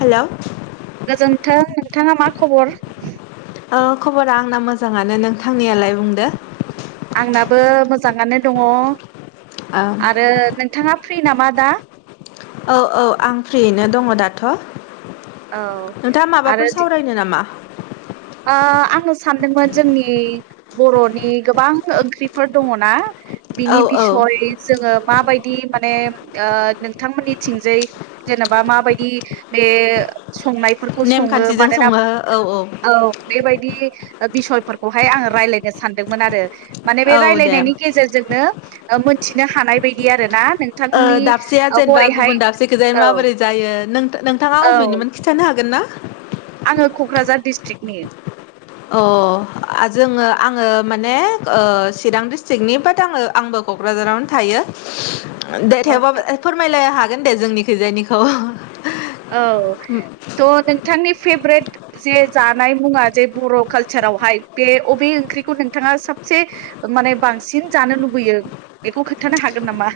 Hello ओ गोजोन्थों नोंथाङा मा खबर हा खबरा आंना मोजाङानो नोंथांनियालाय बुंदो। आंनाबो मोजाङानो दङ औ आरो नोंथाङा। फ्रि नामा दा। औ औ आं फ्रियैनो दङ दाथ'। औ नोंथाङा आरो माबाफोर दि सावरायनो नामा? ओ आङो सानदोंमोन जोंनि बर'नि गोबां ओंख्रिफोर दङना औ बिनि औ बिसय जोङो माबायद नि माने नोंथांमोननि थिंजाय जेनेबा माबायदि बे संनायफोरखौ सङो नेमखान्थिजों मानोना सङो औ औ बेबायदि बिसयफोरखौहाय आङो रायज्लायनो सानदोंमोन आरो माने बे औ दे रायलायनायनि गेजेरजोंनो मिथिनो हानाय बायदि आरो ना ओ नोंथांनि दाबसेया ओ जेनेबा हरैहाय गुबुन दाबसेखौजाय औ माबोरै जायो नोंथा नोंथाङा औ अबेनिमोन खिन्थानो हागोन ना। आङो क'क्राझार डिस्ट्रिक्टनि अ जोङो आङो माने चिरां डिस्ट्रिकनि बाद आङो आंबो क'क्राझारावनो थायो। दे थेवबो अके फोरमायलायनो हागोन दे जोंनि खैजायनिखौ। औ थ' नोंथांनि फेभ्रेट जे जानाय मुङा जे बर' कालसारावहाय बे अबे ओंख्रिखौ नोंथाङा साफ -से माने बांसिन जानो लुबैयो बेखौ खोन्थानो हागोन नामा।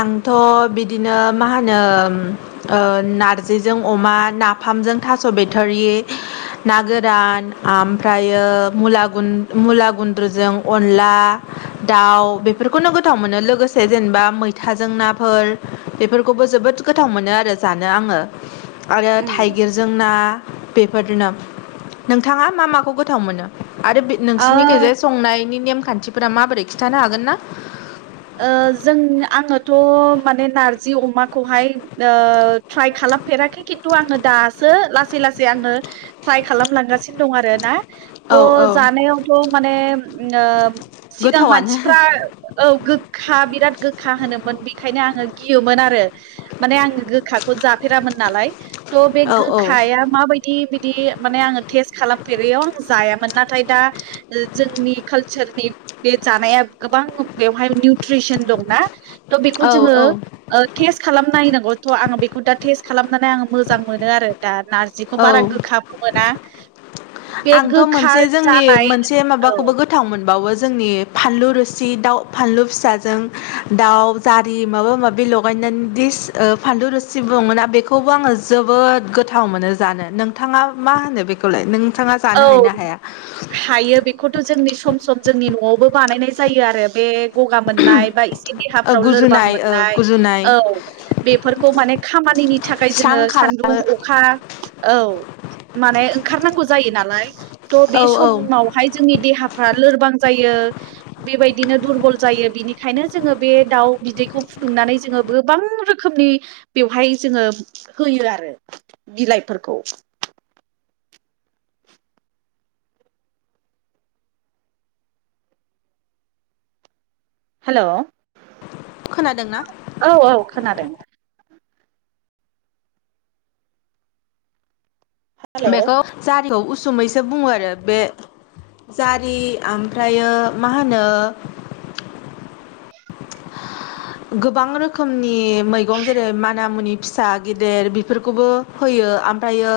आंथ बिदिनो मा होनो उम नारजिजों अमा नाफाम फाम्पजों थास' बिथ'रि- ना गोरान ओमफ्रायो मुला मुला गुन्द्रुजों अनला दाउ बेफोरखौनो गोथाव मोनो लोगोसे जेनेबा मै थाजों नाफोर बेफोरखौबो जोबोद गोथाव मोनो आरो जानो आङो आरो उम थाइगिरजों ना बेफोरनो नोंथाङा मा माखौ गोथाव मोनो आरो बे नोंसिनि ओ गेजेर संनायनि नेमखान्थिफोरा माबोरै खिन्थानो हागोन ना। जों आङोथ' माने नारजि अमाखौहाय ट्राइ खालाम खालामफेराखै खिन्थु आङो दासो लासै लासै आङो ट्राइ खालामलांगासिनो दं आरो ना औ औ त' जानायावथ' माने ओम सिगां गोथावानो मानसिफ्रा औ। गोखा बिराद गोखा होनोमोन बेखायनो आङो गियोमोन आरो माने आङो गोखाखौ जाफेरामोन नालाय थ' बे औ गोखाया माबायदि बिदि माने आङो टेस्ट खालामफेरैयाव आं जाया नाथाय दा जोंनि कालचारनि बे जानाया गोबां बेवहाय नि ट्रिसोन दं ना थ' बेखौ औ जोङो औ ओ टेस खालामनायनांगौ त आङो बेखौ -खौदा टेस्ट खालामनानै आं मोजां मोनो आरो दा नारजिखौ बारा औ गोखाबो मोना बे आंथ' गोखा मोनसे जोंनि जानाय मोनसे माबाखौबो औ गोथाव मोनबावो जोंनि फानलु रोसि दाउ फानलु फिसाजों दाउ जारि माबा माबि लगायनानै दि -सि फानलु रुसि बुङोना बेखौबो आङो जोबोद गोथाव मोनो जानो नोंथाङा मा होनो बेखौलाय नों? औ हायो बेखौथ' जोंनि सम सम जोंनि न'आवबो बानायनाय जायो आरो बे गगा मोननाय बा एसे ओ देहाफ्राव लोरबां गुजुनाय ओ मोननाय गुजुनाय औ बेफोरखौ माने खामा खानिनि थाखाय स्रां जोङो खालामो सान्दुं अखा औ माने ओंखारनांगौ जायो नालाय थह बे औ औ समावहाय जोंनि देहाफ्रा लोरबां जायो। बेबायदिनो दुरबल जायो बिनिखायनो जोङो बे दाउ बिदैखौ फुदुंनानै जोङो बोबां गोबां रोखोमनि बेवहाय जोङो होयो आरो बिलाइफोरखौ [inaudible] हेल' खोनादोंना औ औ खोनादों हेल' बेखौ जारिखौ उसुमैसो बुङो आरो बे जारि आमफ्रायो मा होनो [inaudible] गोबां रोखोमनि मैगं जेरै माना मुनि फिसा गेदेर बेफोरखौबो होयो ओमफ्रायो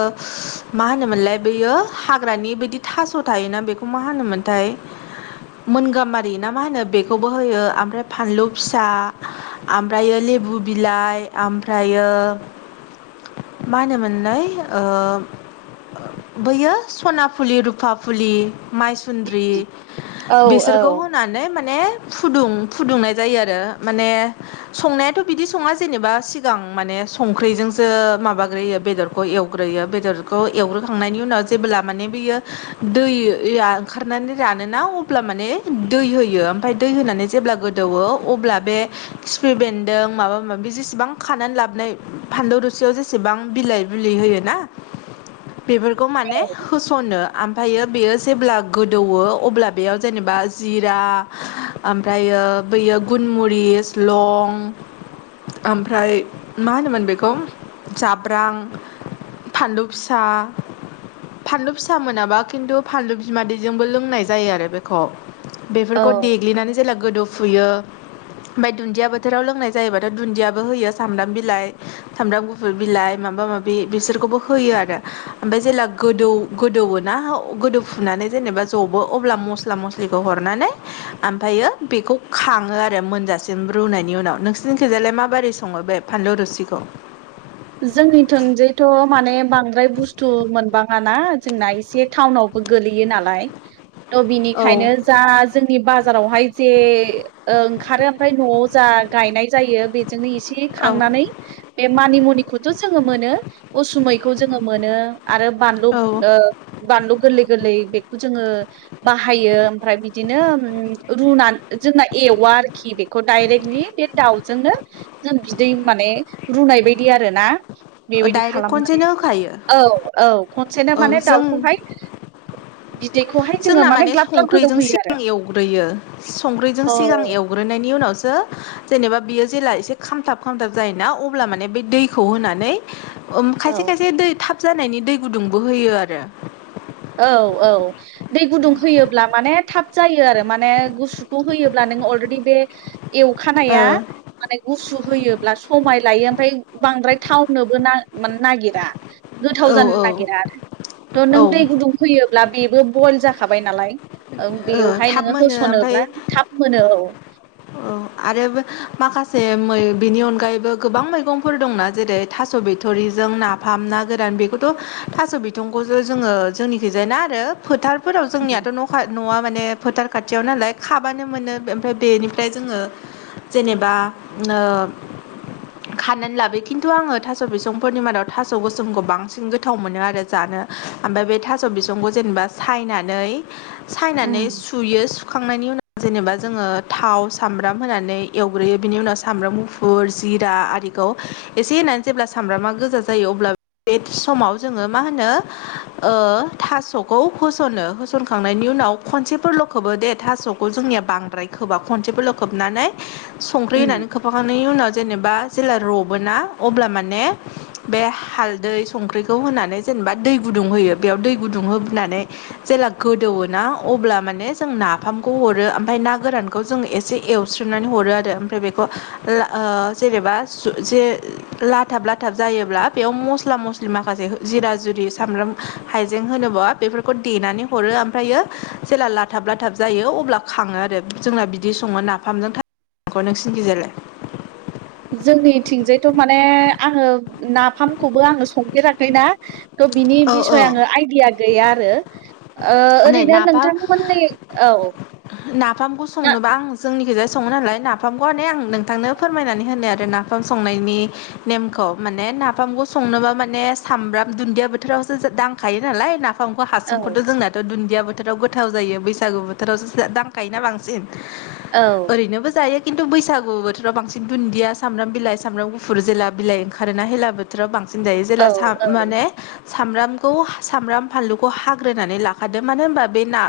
मा होनोमोनलाय बेयो हाग्रानि बायदि थास' थायोना बेखौ मा होनोमोन? मोनथाय मोनगाामारि ना मा होनो बेखौबो होयो ओमफ्राय फानलु फिसा आमफ्रायो लेबु बिलाइ ओमफ्रायो मा होनो मोनलाय ओ बैयो सना फुलि रुफा फुलि माइसुन्द्रि औ बिसोरखौ औ होनानै माने फुदुं फुदुंनाय जायो आरो माने संनायाथ' बिदि सङा जेनेबा सिगां माने संख्रै जोंसो ओ माबाग्रोयो बेदरखौ एवग्रोयो बेदरखौ एवग्रोखांनायनि उनाव जेबोब्ला माने बियो दैया ओंखारनानै रानोना अब्ला माने दै होयो ओमफाय दै होनानै जेब्ला गोदो -दौवो अब्ला बे खिफि बेन्दों माबा माबि जेसेबां खानानै लाबनाय फानलु रो सेयाव जेसेबां बिलाइ बिलि होयोना बेफोरखौ माने होस'नो आमफायो बेयो जेब्ला गोदौवो अब्ला बेयाव जेनेबा जिरा ओमफ्रायो बैयो गुनमुरिस लं ओमफ्राय मा होनोमोन बेखौ जाब्रां फानलु फिसा फानलु फिसा मोनाबा खिन्थु फानलु बिमादैजोंबो लोंनाय जायो आरो बेखौ औ बेफोरखौ देग्लिनानै जेला गोदौफुयो ओमफ्राय दुन्दिया बोथोराव लोंनाय जायोबाथ' दुन्दियाबो होयो सामब्राम बिलाइ सामब्राम गुफुर बिलाइ माबा माबि बिसोरखौबो होयो आरो ओमफाय जेला गोदौ गोदौवोना गोदौ फुनानै जेनेबा जबो अब्ला मस्ला मस्लिखौ हरनानै आमफ्रायो बेखौ खाङो आरो मोनजासिम रुनायनि उनाव नोंसिनिखिजालाय माबोरै सङो बे फानलु रुसिखौ जोंनिथिंजायथ' नङ ना जोंना एसे टाउनावबो गोलैयो नालाय त औ बिनिखायनो जा जोंनि बाजारावहाय जे ओंखारो ओमफ्राय न'आव जा गायनाय जायो बेजोंनो एसे औ खांनानै बे मानि मुनि जोङो मोनो उसुमैखौ जोङो मोनो आरो बानलु औ ओ बानलु गोरलै गोरलै जोङो बाहायो ओमफ्राय बिदिनो ओ रुनानै जोंना एवा आरोखि बेखौ डायरेक्टलि बे दाउजोंनो जों बिदि दै माने रुनाय बायदि आरो ना बेबायदि डाइरेक्ट खालामनानै खनसेनो होखायो औ औ खनसेनो औ माने जों दाउखौहाय बिदैखौहाय जोङो जोंना माने ग्लाब ग्लाब गोदौ संख्र्रिजों होयो आरो सिगां एवग्रोयो संखैजों औ सिगां एवग्रोनायनि उनाव जेनेबा बियो जेला एसे खामथाब खामथाब जायोना अब्ला बे दैखौ होनानै खायसे औ खायसे दै थाब जानायनि दै गुदुंबो होयो आरो औ औ दै गुदुं होयोब्ला माने थाब जायो आरो माने गुसुखौ होयोब्ला नोङो अलरेडि बे एवखानाया माने गुसु होयोब्ला समाय लायो ओमफ्राय बांद्राय टाउनोबो ना नागिरा गोथाव ओ औ जानो नागिरा आरो थ' औ नों दै ओ गुदुं फैयोब्ला बेबो बयेल जाखाबाय नालाय ओं बेवहाय थाब नोङो मोनो ओमफ्राय होसनोब्ला थाब मोनो औ औ आरो माखासे जे बिनि अनगायैबो गोबां मैगंफोर दंना जेरै थास' बिथ'रिजों नाफाम ना गोरान बेखौथ' थास' बिथंखौसो जोङो जोंनिखौ जाय ना आरो फोथारफोराव जोंनियाथ' न'खा न'आ माने फोथार खाथियाव नालाय खाबानो मोनो ओमफ्राय बेनिफ्राय जोङो जेनेबा खानानै लाबो खिन्थु आङो थास' बिसंफोरनि मादाव थास' गोसोमखौ बांसिन गोथाव मोनो आरो जानो ओमफ्राय बे थास' बिसंखौ जेनेबा सायनानै सायनानै उम सुयो सुखांनायनि उनाव जेनेबा जोङो थाव सामब्राम होनानै एवग्रोयो बिनि उनाव सामब्राम गुफुर जिरा -निखौ एसे होनानै जेब्ला सामब्रामा गोजा जायो अब्ला बे समाव जोङो मा होनो ओ थास'खौ होस'नो होस'नखां -नायनि उनाव खनसेफोरल' खोबो दे थास'खौ जोंनिया बांद्राय खोबा खनसेफोरल' खोबनानै संख्रि उम होनानै खोबफाखांनायनि उनाव जेनेबा जेला रबोना अब्ला माने बे हालदै संख्रिखौ होनानै जेन जेनेबा दै गुदुं होयो बेयाव दै गुदुं होनानै जेला गोदौवो ना अब्ला माने जों नाफामखौ हरो ओमफ्राय ना गोरानखौ जों एसे एवस्रिनानै हरो हरो आरो ओमफ्राय बेखौ जेनोबा जे लाथाब लाथाब जायोब्ला बेयाव मस्ला मस्लि माखासे जिरा जुरि सामब्राम हाइजें होनोबा बेफोरखौ देनानै हरो ओमफ्रायो जेला लाथाब लाथाब जायो अब्ला खाङो आरो जोंना बिदि सङो नाफामजों खौ नोंसिन थिंजालाय जोंनिथिंजायथ' माने आङो नाफामखौबो आङो संफेराखैना थ' बिनि औ बिसय आङो आइडिया गैया आरो नै ओरैनो नाफाम नोंथांमोननै औ नाफामखौ ना संनोबां आं जोंनि सो सङो नालाय नाफामखौ नोंथांनो फोरमनानै होनो आरो नाफाम संनायनि नेमखौ माने नाफामखौ संनोबा माने सामब्राम दुन्दिया बोथोरावसो दांखायो नालाय नाफाम बिफांखौ औ हासुंखौथ' जोंनाथ' दुदिया बोथोराव गोथाव जायो बैसागु बोथोरावसो दांखायोना बांसिन औ ओरैनोबो जायो खिन्थु बैसागु बोथोराव बांसिन दुन्दिया सामब्र बिलाइ सामब्र गफुर जेला बिलाइ ओंखारोनाेला बोथाव बांसिन दायो जेला औ सा औ माने सामब्रामखौ सामब्राम फानलुखौ हाग्रोनानै लाखादों मानो होनबा बे ना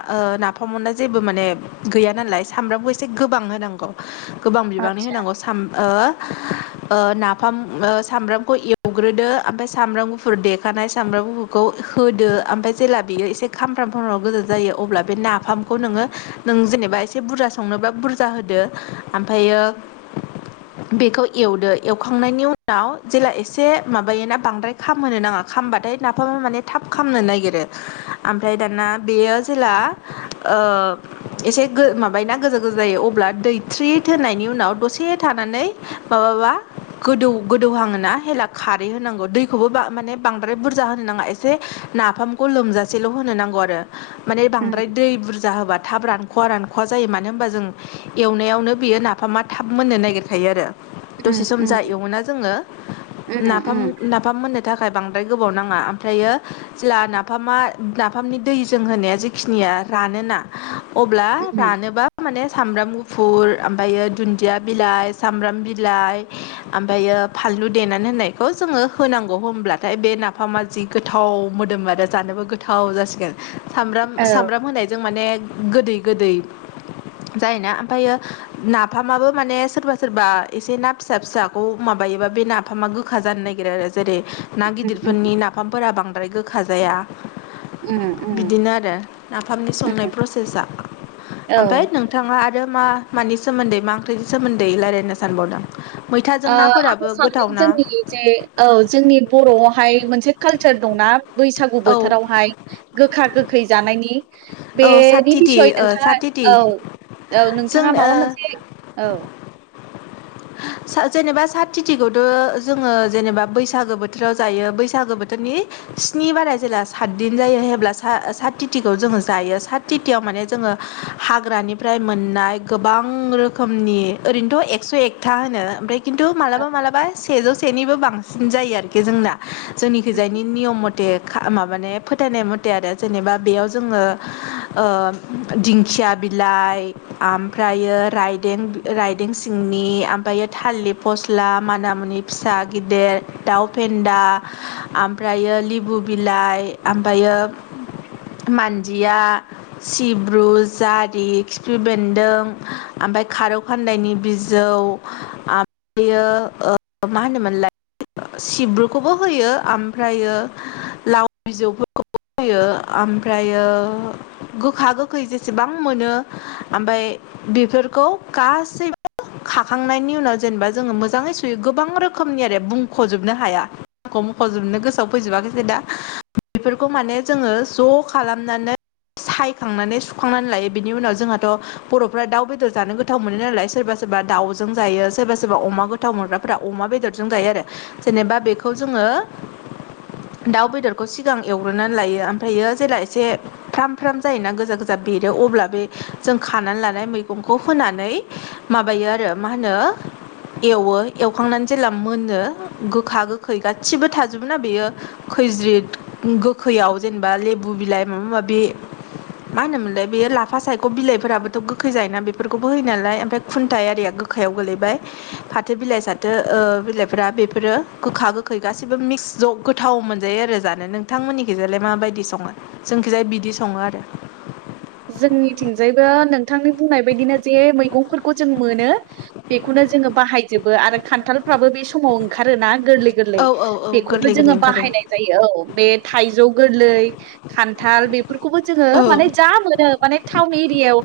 नाफामा जे फोरबो माने गैया नालाय सामब्रामखौ एसे गोबां होनांगौ गोबां बिबांनि आतसा होनांगौ साम ओ ओ नाफाम ओ सामब्रामखौ एवग्रोदो ओमफफ्राय सामब्राम गुफुर देखानाय सामब्राम गुफुरखौ होदो ओमफ्राय जेब्ला बियो एसे खामफ्राम खामफ्राम गोजा जायो अब्ला बे नाफाम खौ नोङो नों जेनेबा एसे बुरजा संनोबा बुरजा होदो ओमफ्रायो बेखौ एवदो एवखांनायनि उनाव जेला एसे माबायोना बांद्राय खामहो नाङा खाम बाथाय नाफाम माने थाब खालामनो नागिरो ओमफ्राय दाना बेयो जेला ओ एसे माबायोना एसे गोजा गोजा जायो अब्ला दै थ्रिद होननायनि उनाव दसे थाना मानै माबाबा गोदौ गोदौहाङोना हेला खारै होनांगौ दैखौबो बा माने बांद्राय बुरजा होनो नाङा एसे नाफामखौ लोमजासेल' होनो नांगौ आरो माने उम बांद्राय दै बुरज थाब रानख'वा रानख'वा जायो मानो होनबा जों एवनायावनो बियो नाफामा थाब मोननो नागिरखायो आरो उम दसे सम उम जा एवोना जोङो उम नाफाम उम नाफाम मोननो थाखाय थाखाय बांद्राय गोबाव नाङा ओमफ्रायो जेला नाफामा नाफामनि दैजों होनाया जेखिनिया रान अ उम रानोबा माने सामब्राम गु गुफुर ओमफ्रायो दुन्दिया बिलाइ सामब्राम बिलाइ ओमफ्रायो फानलु देनानै होननायखौ जोङो होनांगौ होनब्लाथाय बे नाफामा जि गोथाव मोदोम आरो जानोबो गोथाव जा सामब्राम औ सामब्राम होनायजों माने गोदै गोदै जायोना ओमफ्रायो नाफामाबो माने सोरबा सोरबा एसे ना फिसा फिसाखौ माबा माबायोबा बे नाफामा गोखा जानो नागिरो आरो जेरै ना उम गिदिरफोरनि नाफामफोरा बांद्राय गोखा जाया उम उम बिदिनो आरो नाफामनि औ संनाय प्रसेसा ओ ओमफ्राय नोंथाङा आरो मा मानि सोमोन्दै मा ओंख्रिनि सोमोन्दै रायजलायनो सानबावदों मैथाजों आं नाफोराबो सानदों गोथावना जोंनि जे औ जोंनि बर'आवहाय मोनसे कालसार दंना बैसागु औ बोथोरावहाय गोखा गोखै जानायनि औ बेनि साथिथि बिसय ओ नोंथाङा साथिथि औ औ जों नोंथाङा माबा ओ मोनसे औ जेनेबा साथिथिखौथ' जोङो जेनेबा बैसागो बोथोराव जायो बैसागो बोथोरनि [inaudible] स्नि बाराय जेब्ला सातदिन जायो हेब्ला सात तिथिखौ जोङो जायो सात तिथियाव माने जोङो हाग्रानिफ्राय मोननाय गोबां रोखोमनि ओरैनोथ' एकस' एकथा होनो ओमफ्राय खिन्थ खिन्थु मालाबा मालाबा सेजौ सेनिबो बांसिन जायो आरोखि जोंना जोंनिखैजायनि नियम मथे मथे माबान फोथायनाय मथे आरो जेनेबा बेयाव जोङो दिंखि खुथिया बिलाइ ओमफ्रायो रायदें रायदें सिंनि ओमफ्रायो थालिर फस्ला माना मुनि फिसा गिदेर दाउफेन्दा ओमफ्रायो लिब [unintelligible] बु बिलाइ ओमफ्रायो मानजिया सिब्रु जारि खिफि बेन्दों ओमफ्राय खारौखान्दायनि बिजौ ओमफ्रायो मा ओ होनोमोनलाय सिब्रुखौबो होयो ओमफ्रायो लाव बिजौफोरखौ जायो ओमफ्रायो गोखा गोखै जेसेबां मोनो ओमफ्राय बेफोरखौ गासैबो खाखांनायनि उनाव जेनेबा जोङो मोजाङै सुयो गोबां रोखोमनि आरो बुंख'जोबनो हाया मख'जोबनो गोसोआव फैजोबाखैसै दा बेफोरखौ माने जोङो ज' खालामनानै सायखांनानै सुखांनानै लायो बिनि उनाव जोंहाथ' बर'फ्रा दाउ बेदर जानो गोथाव मोनो नालाय सोरबा सोरबा बा दाावजों जायो सोरबा सोरबा अमा गोथाव मोनग्राफोरा अमा बेदरजों जायो आरो जेनेबा बेखौ जोङो ओ दाउ बेदरखौ सिगां एवग्रोनानै लायो ओमफ्रायो जेला एसे फ्राम फ्राम जायोना गोजा गोजा बेरो अब्ला बे जों खानानै लानाय मैगंखौ होनानै माबायो आरो मा होनो एवो एवखांनानै जेब्ला मोनो गोखा गोखै गासिबो थाजोबो ना बेयो खैज्रिद गोखैयाव जेनेबा लेबु बिलाइ माबा माबि मा होनोमोनलाय बेयो लाफा सायख' बिलाइफोराबोथ' गोखै जायोना बेफोरखौबो होयो नालाय ओमफ्राय खुन्थाय आरिया गो गोखायाव गोलैबाय फाथो बिलाइ साथो बिलाइफ्रा बेफोरो गोखा गोखै गासिबो मिक्स ज' गोथाव मोनजायो आरो जानो नोंथांमोननिखिजालाय माबायदि सङो जोंखिजाया बिदि सङो आरो [inaudible] जोंनिथिंजायबो नोंथांनि बुंनाय बायदिनो जे मैगंफोरखौ जों मोनो बेखौनो जोङो बाहायजोबो आरो खान्थालफ्राबो बे समाव ओंखारोना गोरलै गोरलै औ औ बेखौबो गोरलै जोङो गोरलै ओंखारो बाहायनाय जायो औ बे थायजौ गोरलै खान्थाल बेफोरखौबो जोङो औ माने जा मोन थाउन एरिया आव